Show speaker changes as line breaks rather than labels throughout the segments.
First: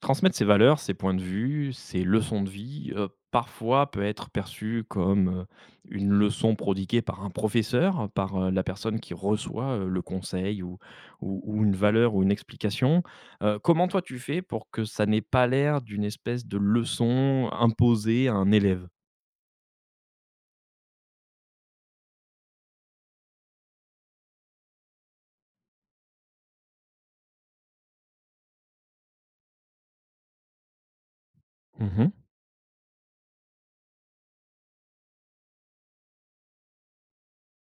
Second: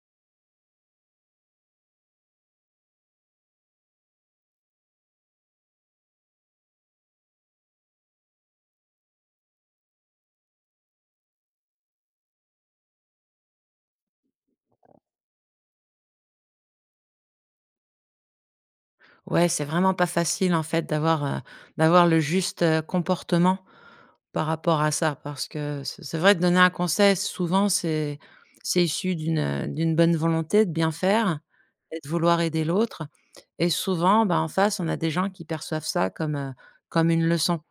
Transmettre ses valeurs, ses points de vue, ses leçons de vie, parfois peut être perçu comme, une leçon prodiguée par un professeur, par, la personne qui reçoit, le conseil ou une valeur ou une explication. Comment toi tu fais pour que ça n'ait pas l'air d'une espèce de leçon imposée à un élève?
Ouais, c'est vraiment pas facile en fait d'avoir le juste comportement par rapport à ça. Parce que c'est vrai, de donner un conseil souvent c'est issu d'une bonne volonté de bien faire, et de
Mmh.
vouloir aider l'autre. Et souvent, bah, en face, on a des gens qui perçoivent ça comme une leçon,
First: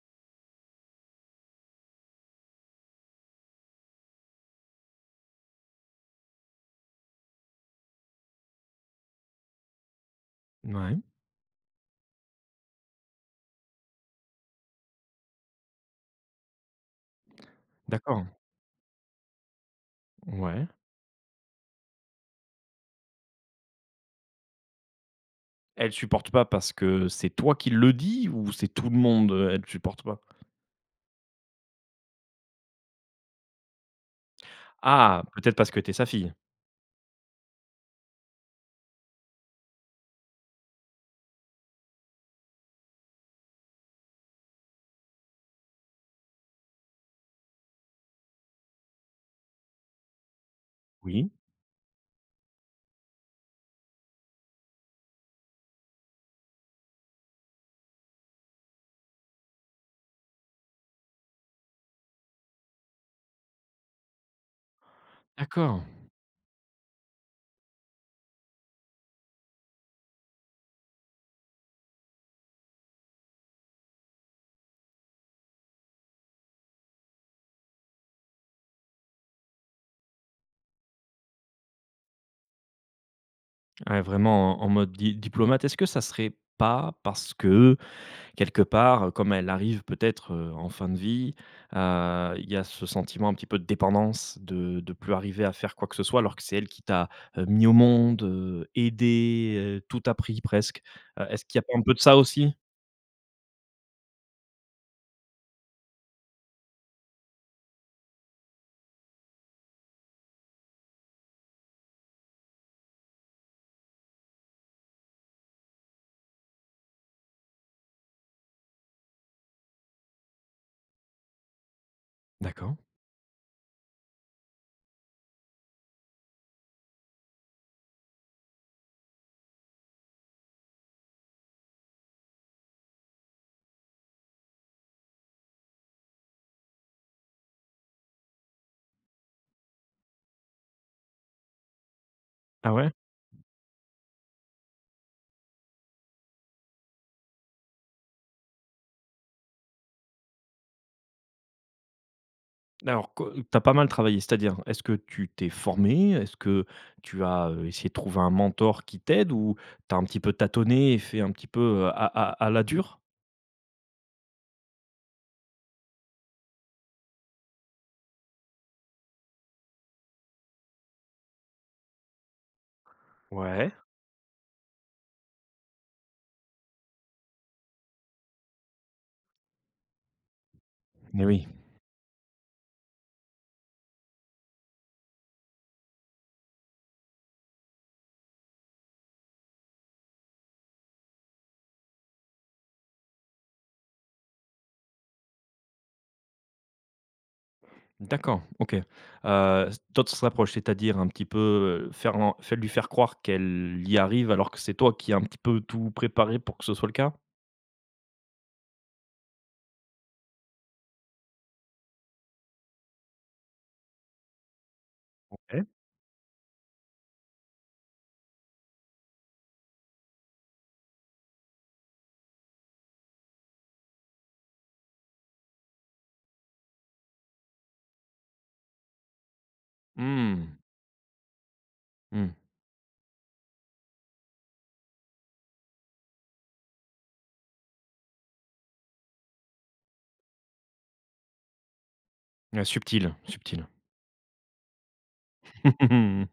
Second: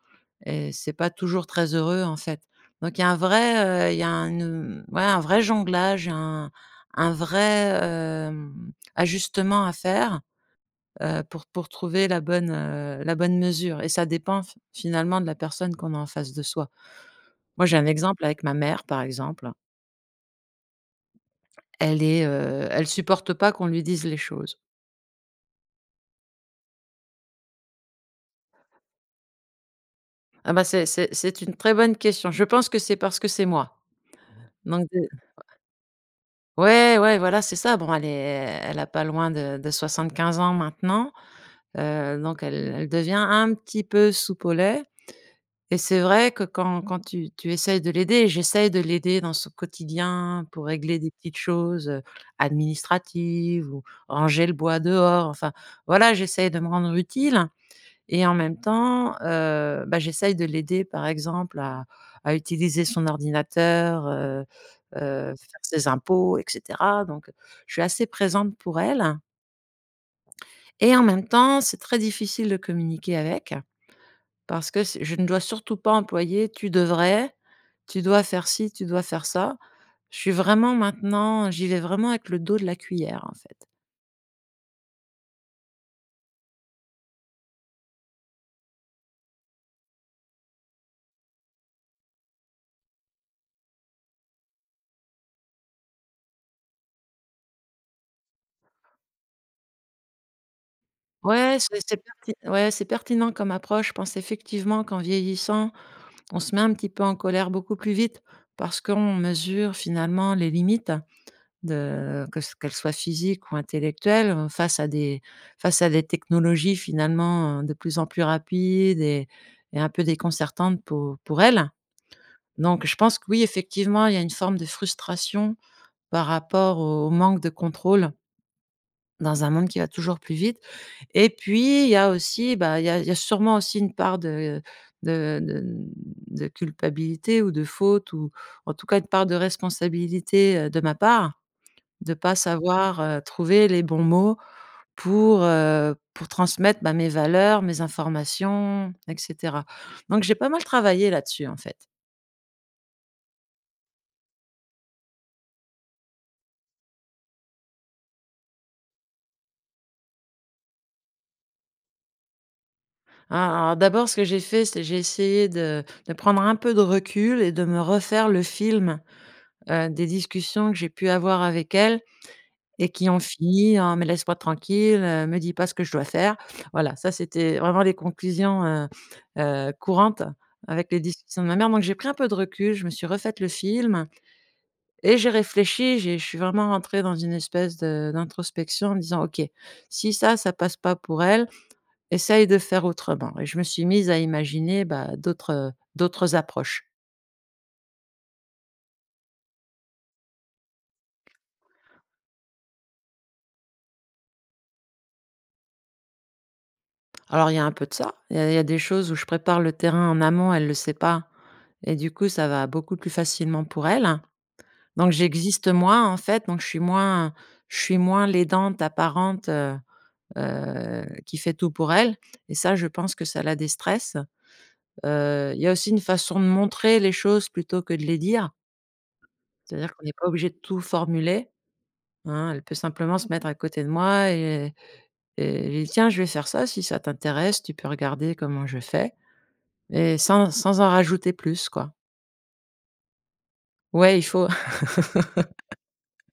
et c'est pas toujours très heureux en fait. Donc il y a un vrai, il y a un, ouais, un vrai jonglage, un vrai ajustement à faire
Ouais,
heu, pour trouver la bonne mesure. Et ça dépend f finalement de la personne qu'on a en face de soi. Moi, j'ai un exemple
d'accord.
avec ma mère, par exemple.
Ouais.
Elle supporte pas qu'on lui dise les choses.
Elle supporte pas parce que c'est toi qui le dis ou c'est tout le monde, elle supporte pas?
Ah bah, c'est une très bonne question. Je pense que c'est parce que c'est moi. Donc de
Ah, peut-être parce que t'es sa fille?
Ouais, ouais, voilà, c'est ça. Bon, elle a pas loin de 75 ans maintenant, donc elle devient un petit peu soupe au lait. Et c'est vrai que quand tu essayes de l'aider, j'essaye de l'aider dans son quotidien pour régler des
Oui.
petites choses, administratives, ou ranger le bois dehors, enfin, voilà, j'essaye de me rendre utile. Et en même temps, bah, j'essaye de l'aider, par exemple, à utiliser son ordinateur, faire
D'accord.
ses impôts, et cetera. Donc je suis assez présente pour elle, et en même temps, c'est très difficile de communiquer avec. Parce que c je ne dois surtout pas employer «tu devrais», «tu dois faire ci», «tu dois faire ça». Je suis vraiment Maintenant j'y vais vraiment avec le dos de la cuillère, en fait.
Ouais, vraiment en en mode di diplomate. Est-ce que ça serait pas parce que, quelque part, comme elle arrive peut-être, en fin de vie, il y a ce sentiment un petit peu de dépendance, de plus arriver à faire quoi que ce soit, alors que c'est elle qui t'a, mis au monde, aidé, tout appris presque. Est-ce
Ouais,
qu'il y a pas un peu
c'est
de ça
perti
aussi?
ouais, c'est pertinent comme approche. Je pense effectivement qu'en vieillissant, on se met un petit peu en colère beaucoup plus vite, parce qu'on mesure finalement les limites. De que s Qu'elles soient physiques ou intellectuelles, face à des technologies finalement, de plus en plus rapides et un peu déconcertantes pour elles.
D'accord.
Donc je pense que oui, effectivement, il y a une forme de frustration par rapport au manque de contrôle dans un monde qui va toujours plus vite. Et puis il y a aussi, bah, il y a sûrement aussi une part de de de culpabilité, ou de faute, ou en tout cas une part de responsabilité, de ma part, de pas
Ah ouais?
savoir, trouver les bons mots, pour transmettre, bah, mes valeurs, mes informations, et cetera. Donc j'ai pas mal travaillé là-dessus, en fait.
Alors, co tu pas mal travaillé, c'est-à-dire, est-ce que tu t'es formé? Est-ce que tu as, essayé de trouver un mentor qui t'aide ou tu un petit peu tâtonné et fait un petit peu, à à la dure?
Alors d'abord, ce que j'ai fait, c'est j'ai essayé de prendre un peu de recul et de me refaire le film, des discussions que j'ai pu avoir avec elle. Et qui ont
Ouais.
fini en: «Mais laisse-moi tranquille, me dis pas ce que je dois faire». Voilà, ça c'était vraiment les conclusions, courantes avec les
Mais
discussions
oui,
de ma mère. Donc j'ai pris un peu de recul, je me suis refaite le film, et j'ai réfléchi, j'ai je suis vraiment rentrée dans une espèce de d'introspection en me disant: «OK, si ça, ça passe pas pour elle, essaye de faire autrement». Et je me suis mise à imaginer, bah, d'autres approches.
d'accord, OK. S D'autres approches, c'est-à-dire un petit peu, faire en faire lui faire croire qu'elle y arrive alors que c'est toi qui as un petit peu tout préparé pour que ce soit le cas?
Alors il y a un peu de ça. Il y a des choses où je prépare le terrain en amont, elle ne le sait pas, et du coup ça va beaucoup plus facilement pour elle. Donc
Ouais.
j'existe moins en fait, donc je suis moins l'aidante apparente, qui fait tout pour elle, et ça, je pense que ça la déstresse. Il y a aussi une façon de montrer les choses plutôt que de les dire. C'est-à-dire qu'on n'est pas
Mmh,
obligé de tout formuler,
mmh.
hein. Elle peut simplement se mettre à côté de moi et lui dire: «Tiens, je vais faire ça, si ça t'intéresse, tu peux regarder comment je fais». Et sans en rajouter plus, quoi.
Ouais, subtil, subtil.
Ouais, il faut.
Mmh.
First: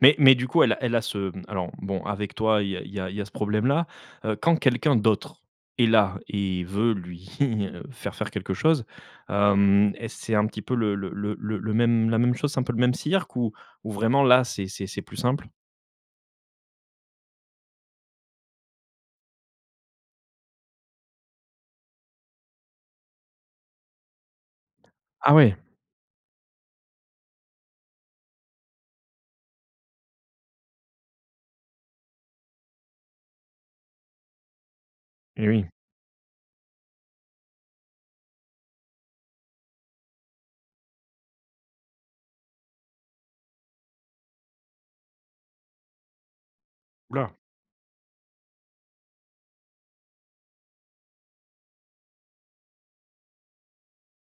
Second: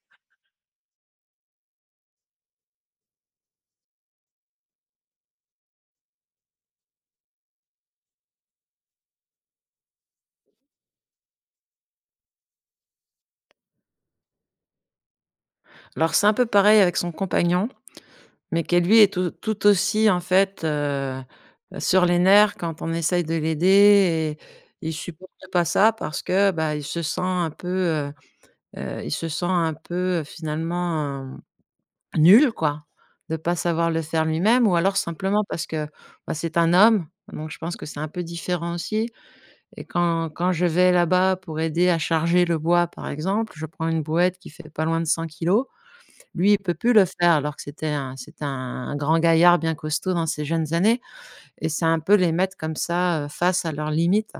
Mais du coup, elle a elle a ce alors bon, avec toi, il y a il y a il y a ce problème-là. Quand quelqu'un d'autre est là et veut lui, faire faire quelque chose, est c'est un petit peu le même la même chose, c'est un peu le même cirque ou vraiment là, c'est plus simple?
Alors c'est un peu pareil avec son compagnon, mais qui lui est tout tout aussi en fait, sur les nerfs quand on essaye de l'aider, et il supporte
Ah ouais,
pas ça parce que, bah, il se sent un peu, finalement, nul quoi, de pas savoir le faire lui-même, ou alors simplement
eh
parce
oui.
que, bah, c'est un homme, donc je pense que c'est un peu différent aussi. Et quand je vais là-bas pour aider à charger le bois, par exemple, je prends une brouette qui fait pas loin de 100 kilos. Lui, il peut plus le
Ouh
faire,
là!
alors que c'était un grand gaillard bien costaud dans ses jeunes années. Et c'est un peu les mettre comme ça, face à leurs limites.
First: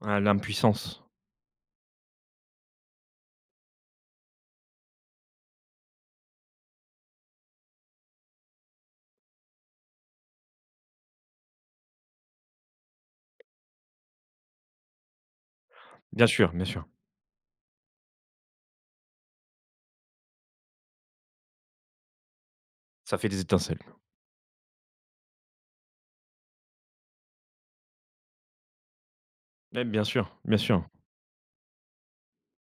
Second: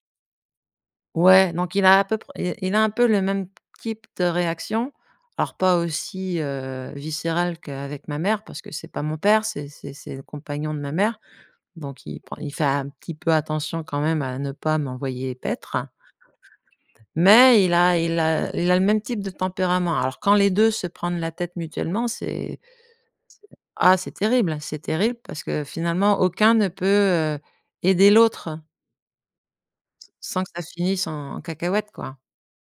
Ah, l'impuissance.
Ouais, donc il a un peu le même type de réaction. Alors pas aussi, viscérale qu'avec ma mère, parce que c'est pas mon père, c'est le compagnon de ma mère, donc il fait un petit peu attention quand même à ne pas m'envoyer paître.
Bien sûr, bien sûr.
Mais il a le même type de tempérament. Alors quand les 2 se prennent la tête mutuellement, c'est
Ça fait des étincelles.
ah, c'est terrible, c'est terrible, parce que finalement aucun ne peut, aider l'autre
Mais bien sûr,
sans que
bien
ça
sûr.
finisse en cacahuète, quoi.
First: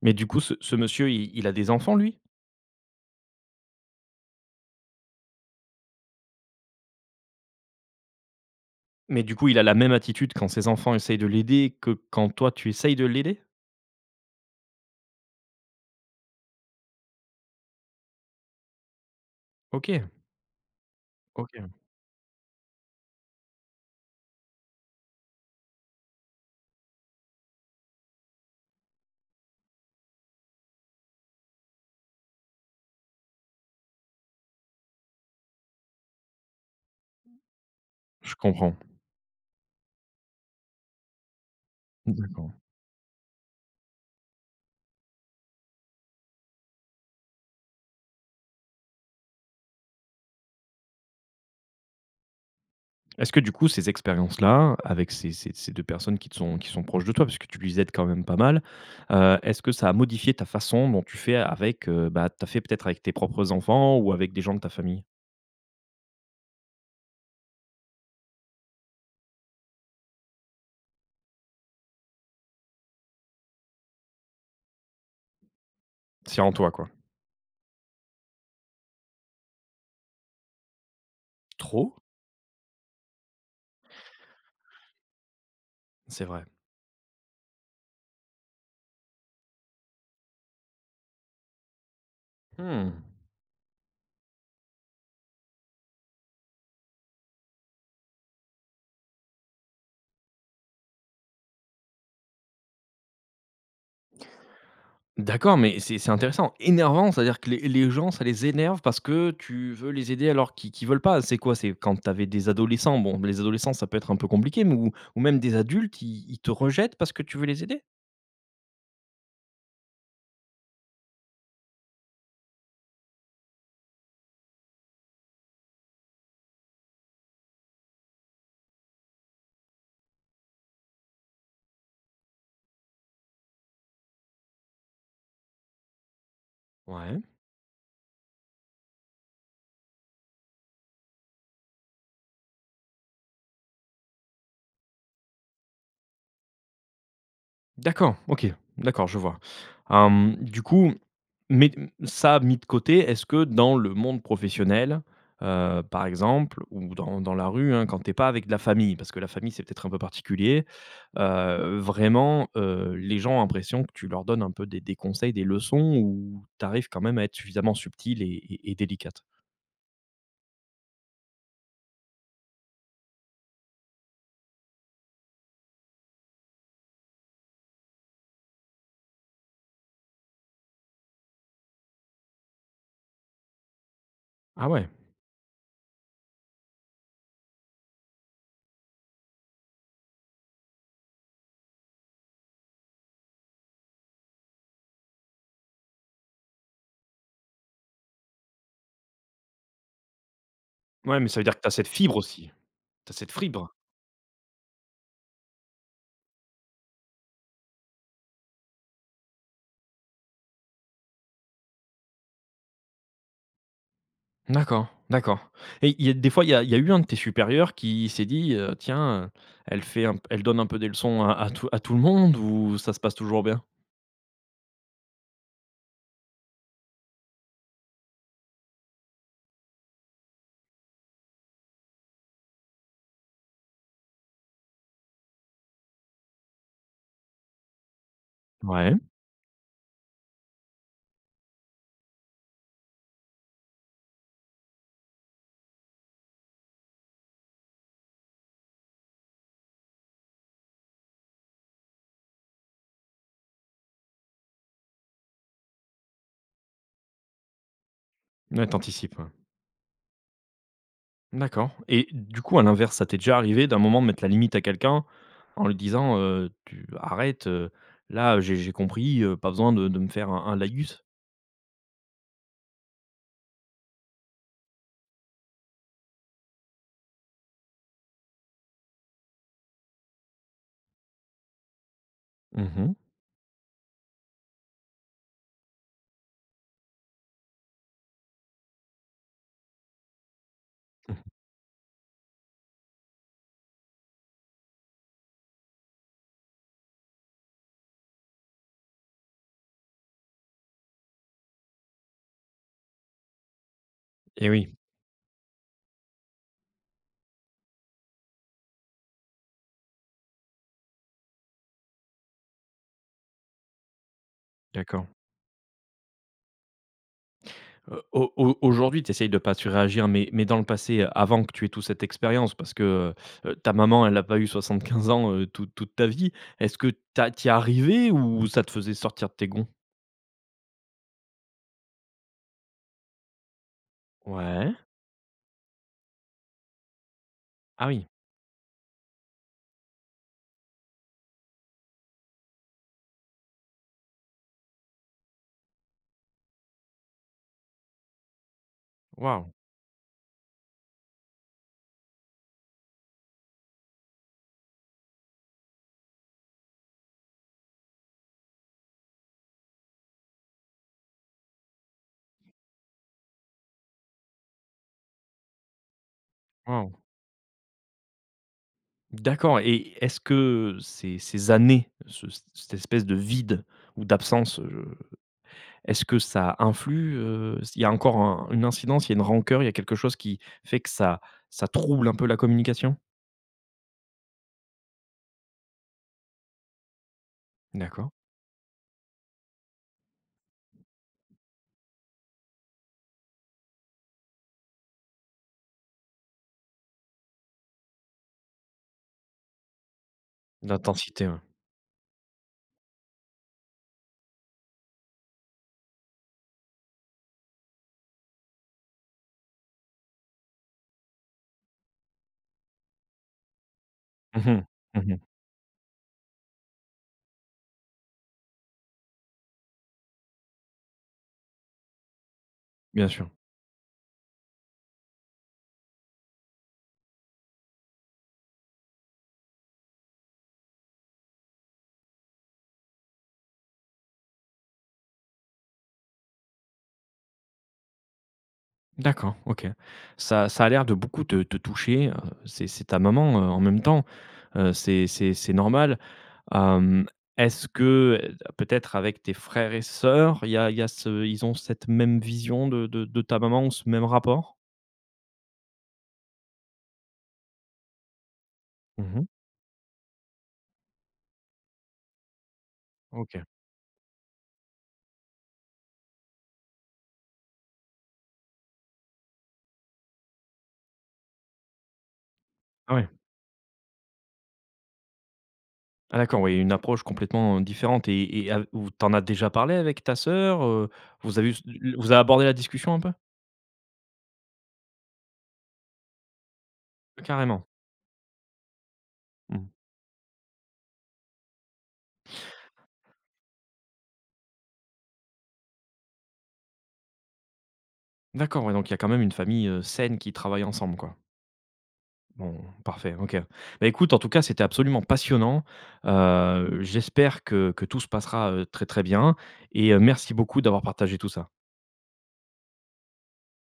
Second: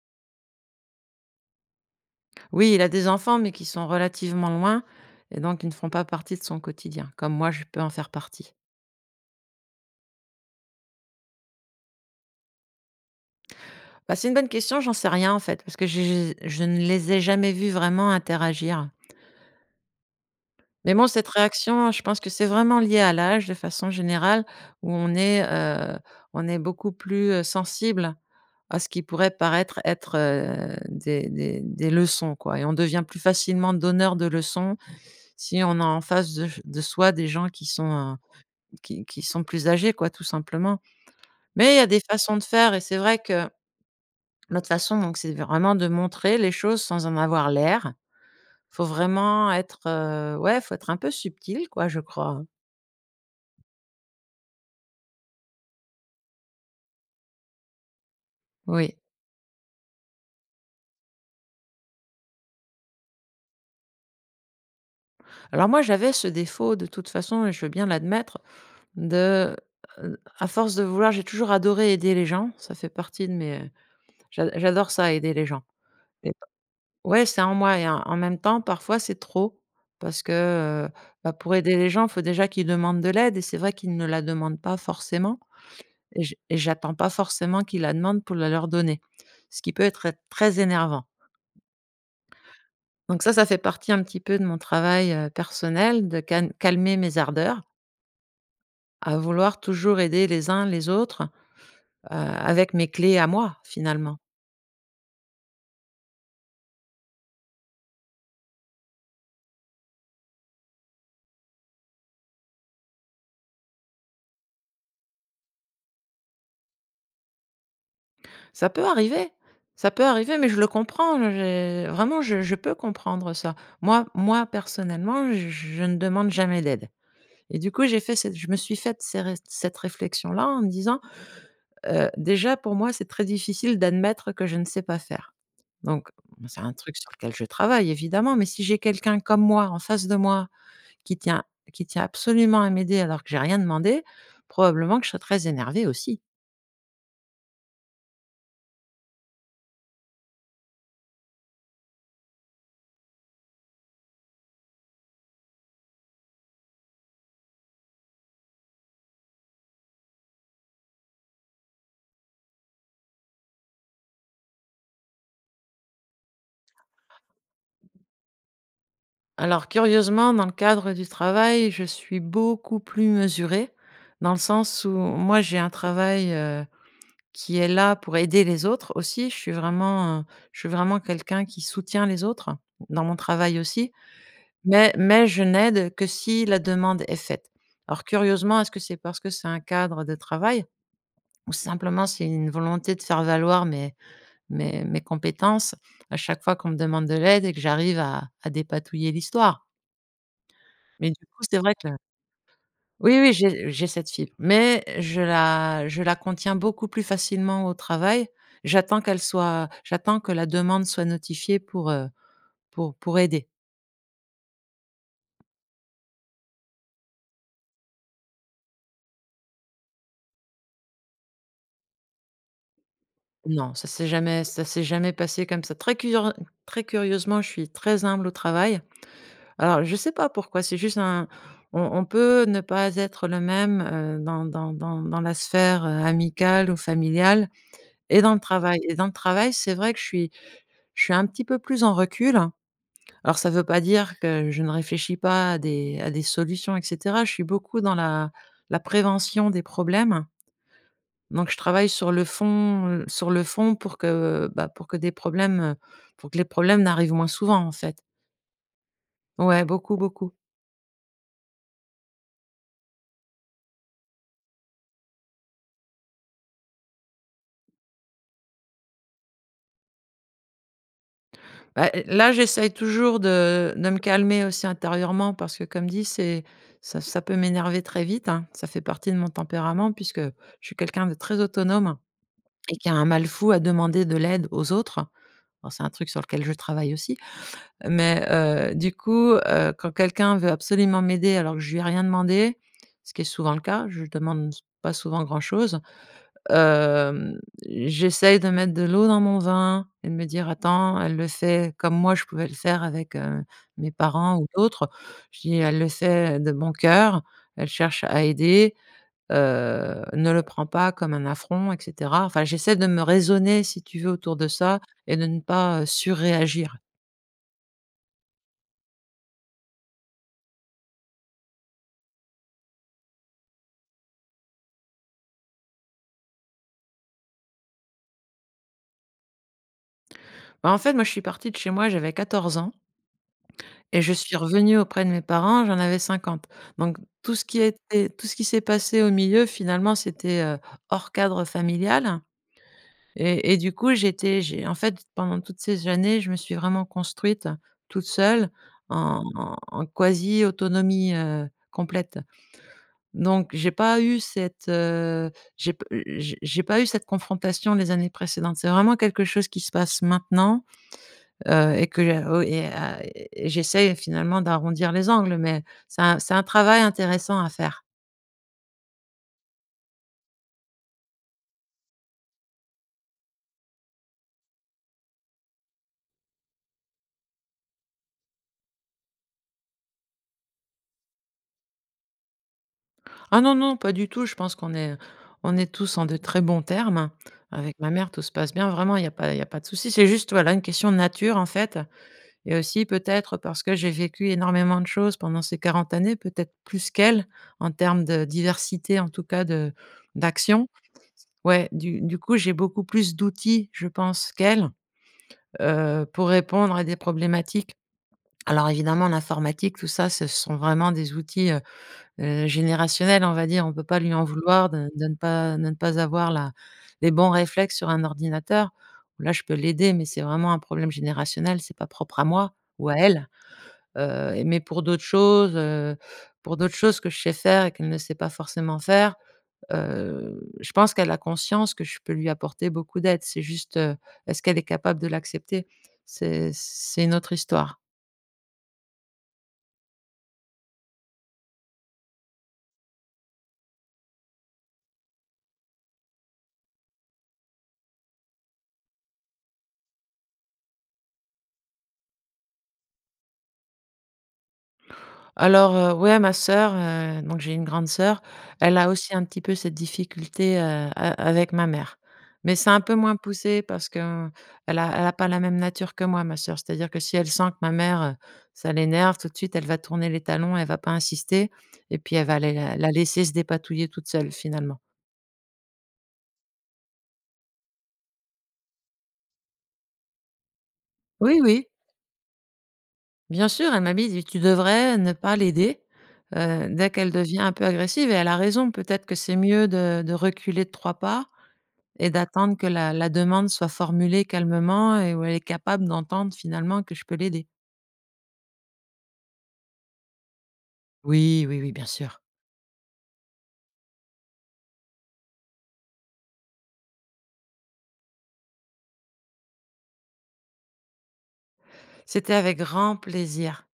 Mais du coup, ce ce monsieur, il a des enfants, lui?
Oui, il a des enfants, mais qui sont relativement loin, et donc ils ne font pas partie de son quotidien, comme moi je peux en faire partie.
Mais du coup, il a la même attitude quand ses enfants essayent de l'aider que quand toi, tu essayes de l'aider?
Bah, c'est une bonne question, j'en sais rien en fait, parce que j'ai je ne les ai jamais vus vraiment interagir.
OK,
Mais bon, cette
OK,
réaction, je pense que c'est vraiment lié à l'âge de façon générale. où on est, heu, on est beaucoup plus, sensible à ce qui pourrait paraître être, des leçons, quoi. Et on devient plus facilement donneur de leçons si on a en face de soi des gens qui sont,
je comprends.
qui sont plus âgés, quoi, tout simplement. Mais il y a des façons de
D'accord.
faire, et c'est vrai que notre façon, donc, c'est vraiment de montrer les choses sans en avoir l'air. Faut vraiment être, ouais, faut être un peu subtil, quoi, je crois, hein.
Est-ce que du coup, ces expériences-là, avec ces 2 personnes qui te sont qui sont proches de toi, parce que tu les aides quand même pas mal,
Oui.
est-ce que ça a modifié ta façon dont tu fais avec, bah, t'as fait peut-être avec tes propres enfants ou avec des gens de ta famille?
Alors moi, j'avais ce défaut de toute façon, et je veux bien l'admettre, de, à force de vouloir j'ai toujours adoré aider les gens, ça fait partie de mes, j'adore ça, aider les gens. Et
C'est en toi, quoi?
ouais, c'est en moi, et en même temps, parfois, c'est trop, parce que, bah, pour aider les
Trop?
gens, il faut déjà qu'ils demandent de l'aide, et c'est vrai qu'ils ne la demandent pas forcément.
C'est vrai.
Et j'attends pas forcément qu'ils la demandent pour la leur donner, ce qui peut être très énervant.
Mmh.
Donc ça fait partie un petit peu de mon travail, personnel, de calmer mes ardeurs à vouloir toujours aider les uns les autres, avec mes clés à moi, finalement.
D'accord, mais c'est intéressant. Énervant, c'est-à-dire que les gens, ça les énerve parce que tu veux les aider alors qu'ils qu'ils veulent pas. C'est quoi? C'est quand tu avais des adolescents, bon, les adolescents, ça peut être un peu compliqué, mais ou même des adultes, ils ils te rejettent parce que tu veux les aider?
Ça peut arriver, ça peut arriver, mais je le comprends, j'ai vraiment je peux comprendre ça. Moi personnellement, je ne demande jamais d'aide, et du coup, j'ai fait cette je me suis faite ces ré cette réflexion-là en me disant, «Déjà pour moi, c'est très difficile d'admettre que je ne sais pas faire». Donc c'est un truc sur
Ouais.
lequel je travaille évidemment, mais si j'ai quelqu'un comme moi en face de moi qui tient qui tient absolument à m'aider alors que j'ai rien demandé, probablement que je serais très énervée aussi.
D'accord, OK, d'accord, je vois. Du coup, mais ça mis de côté, est-ce que dans le monde professionnel, par exemple, ou dans dans la rue, hein, quand t'es pas avec de la famille, parce que la famille, c'est peut-être un peu particulier, vraiment, les gens ont l'impression que tu leur donnes un peu des conseils, des leçons ou t'arrives quand même à être suffisamment subtile et et délicate?
Alors curieusement, dans le cadre du travail, je suis beaucoup plus mesurée, dans le sens où moi j'ai un travail, qui est là pour aider les autres aussi. Je suis vraiment quelqu'un qui soutient les autres, dans mon travail aussi,
Ah ouais,
mais je n'aide que si la demande est faite. Alors curieusement, est-ce que c'est parce que c'est un cadre de travail, ou simplement c'est une volonté de faire valoir mes compétences à chaque fois qu'on me demande de l'aide et que j'arrive à dépatouiller l'histoire. Mais
ouais,
du
mais ça
coup,
veut dire
c'est
que t'as
vrai que
cette fibre aussi, t'as
oui, oui,
cette
j'ai
fibre.
j'ai cette fibre, mais je la contiens beaucoup plus facilement au travail. J'attends que la demande soit notifiée pour aider.
D'accord, d'accord. Et il y a des fois, il y a eu un de tes supérieurs qui s'est dit, «Tiens, elle fait un elle donne un peu des leçons à à tout le monde» ou ça se passe toujours bien?
Non, ça s'est jamais passé comme ça. Très curieusement, je suis très humble au travail. Alors je sais pas pourquoi, c'est juste un on peut ne pas être le même, dans la sphère, amicale ou familiale. Et dans le travail,
Ouais,
c'est vrai que je suis un petit peu plus en recul. Alors ça veut pas dire que je ne réfléchis pas à des solutions et cetera. Je suis beaucoup dans la prévention des problèmes, donc je travaille sur le fond pour que, bah, pour que des problèmes, pour que les problèmes n'arrivent moins souvent, en fait.
ouais, tu ouais.
Ouais, beaucoup, beaucoup.
D'accord et du coup, à l'inverse, ça t'est déjà arrivé d'un moment de mettre la limite à quelqu'un en lui disant, «Tu arrête, là, j'ai compris, pas besoin de me faire un laïus»?
Bah, là, j'essaye toujours de me calmer aussi intérieurement parce que comme dit, c'est ça ça peut m'énerver très vite, hein. Ça fait partie de mon tempérament puisque je suis quelqu'un de très autonome et qui a
Mmh.
un mal fou à demander de l'aide aux autres. Alors c'est un truc sur lequel je travaille aussi, mais du coup, quand quelqu'un veut absolument
Mmh.
m'aider alors que je lui ai rien demandé, ce qui est souvent le cas, je demande pas souvent grand chose. Hem, J'essaye de mettre de l'eau dans mon vin et de me dire: «Attends, elle le fait comme moi je pouvais le faire avec, mes parents ou
Et oui,
d'autres». Je dis: «Elle le fait de bon cœur, elle cherche à aider, ne le prends pas comme un affront» et cetera. Enfin, j'essaie de me raisonner si tu veux autour de ça
d'accord.
et de ne pas, surréagir.
Au au Aujourd'hui, tu essayes de pas surréagir, mais dans le passé, avant que tu aies toute cette expérience, parce que, ta maman, elle a pas eu 75 ans, toute toute ta vie. Est-ce que tu as es arrivée ou ça te faisait sortir de tes gonds?
Bah, en fait, moi je suis partie de chez moi, j'avais 14 ans. Et je suis
Ouais.
revenue auprès de mes parents, j'en avais 50. Donc
Ah oui.
tout ce qui s'est passé au milieu finalement c'était, hors cadre familial et j'ai en fait pendant toutes ces années, je me suis vraiment construite toute seule en
Waouh,
en en quasi autonomie, complète. Donc j'ai pas eu cette, j'ai p j'ai pas eu cette confrontation les années précédentes. C'est vraiment quelque chose qui se passe maintenant. Et que j'ai oh et j'essaye finalement d'arrondir les angles, mais c'est un travail
waouh.
intéressant à faire.
D'accord et est-ce que ces ces années, ce cette espèce de vide ou d'absence, est-ce que ça influe, il y a encore un une incidence, il y a une rancœur, il y a quelque chose qui fait que ça ça trouble un peu la communication?
Ah non, non, pas du tout, je pense qu'on est tous en de très bons termes. Avec ma mère,
D'accord.
tout se passe bien, vraiment, il y a pas de souci. C'est juste, voilà, une question de nature, en fait, et aussi peut-être parce que j'ai vécu énormément de choses pendant ces 40 années, peut-être plus qu'elle, en termes de diversité, en tout cas de d'action.
L'intensité, ouais.
Ouais, du coup, j'ai beaucoup plus d'outils, je pense, qu'elle, pour répondre à des problématiques. Alors évidemment, l'informatique, tout ça, ce sont vraiment des outils, générationnels, on va dire. On ne peut pas lui en
Mmh mh.
vouloir de de ne
Mmh.
pas de ne pas avoir la les bons réflexes sur un ordinateur. Là, je peux l'aider, mais c'est vraiment un problème générationnel, c'est pas propre à moi ou à
Bien
elle.
sûr.
Mais pour d'autres choses que je sais faire et qu'elle ne sait pas forcément faire, je pense qu'elle a conscience que je peux lui apporter beaucoup d'aide. C'est juste, est-ce qu'elle est capable de l'accepter? C'est une autre histoire.
D'accord, OK. Ça ça a l'air de beaucoup te te toucher, c'est ta maman, en même temps, c'est normal. Hem, Est-ce que, peut-être avec tes frères et sœurs, il y a ce ils ont cette même vision de de ta maman ou ce même rapport?
Alors, ouais, ma sœur, donc j'ai une grande sœur, elle a aussi un
Mmh.
petit peu cette difficulté, a avec ma mère. Mais c'est un peu moins
OK.
poussé parce que elle a pas la même nature que moi, ma sœur. C'est-à-dire que si elle sent que ma mère, ça l'énerve, tout de suite, elle va tourner les talons, elle va pas insister et puis elle va la
Ah ouais.
laisser se dépatouiller toute seule, finalement.
Ah d'accord, oui, une approche complètement, différente et av ou tu as déjà parlé avec ta sœur, Vous
Oui,
avez eu
oui,
vous avez abordé la discussion un peu?
bien sûr, elle m'a dit: «Tu devrais ne pas l'aider, dès qu'elle devient un peu
Carrément.
agressive» et elle a raison, peut-être que c'est mieux
Mmh.
de reculer de 3 pas. Et d'attendre que la demande soit formulée calmement et où elle est capable d'entendre finalement que je peux l'aider.
D'accord, ouais, donc il y a quand même une famille, saine qui travaille ensemble, quoi.
Oui, oui, oui, bien sûr.
Bon, parfait, OK. Bah, écoute, en tout cas, c'était absolument passionnant. J'espère que tout se passera, très, très bien et merci beaucoup d'avoir partagé tout ça.
C'était avec grand plaisir.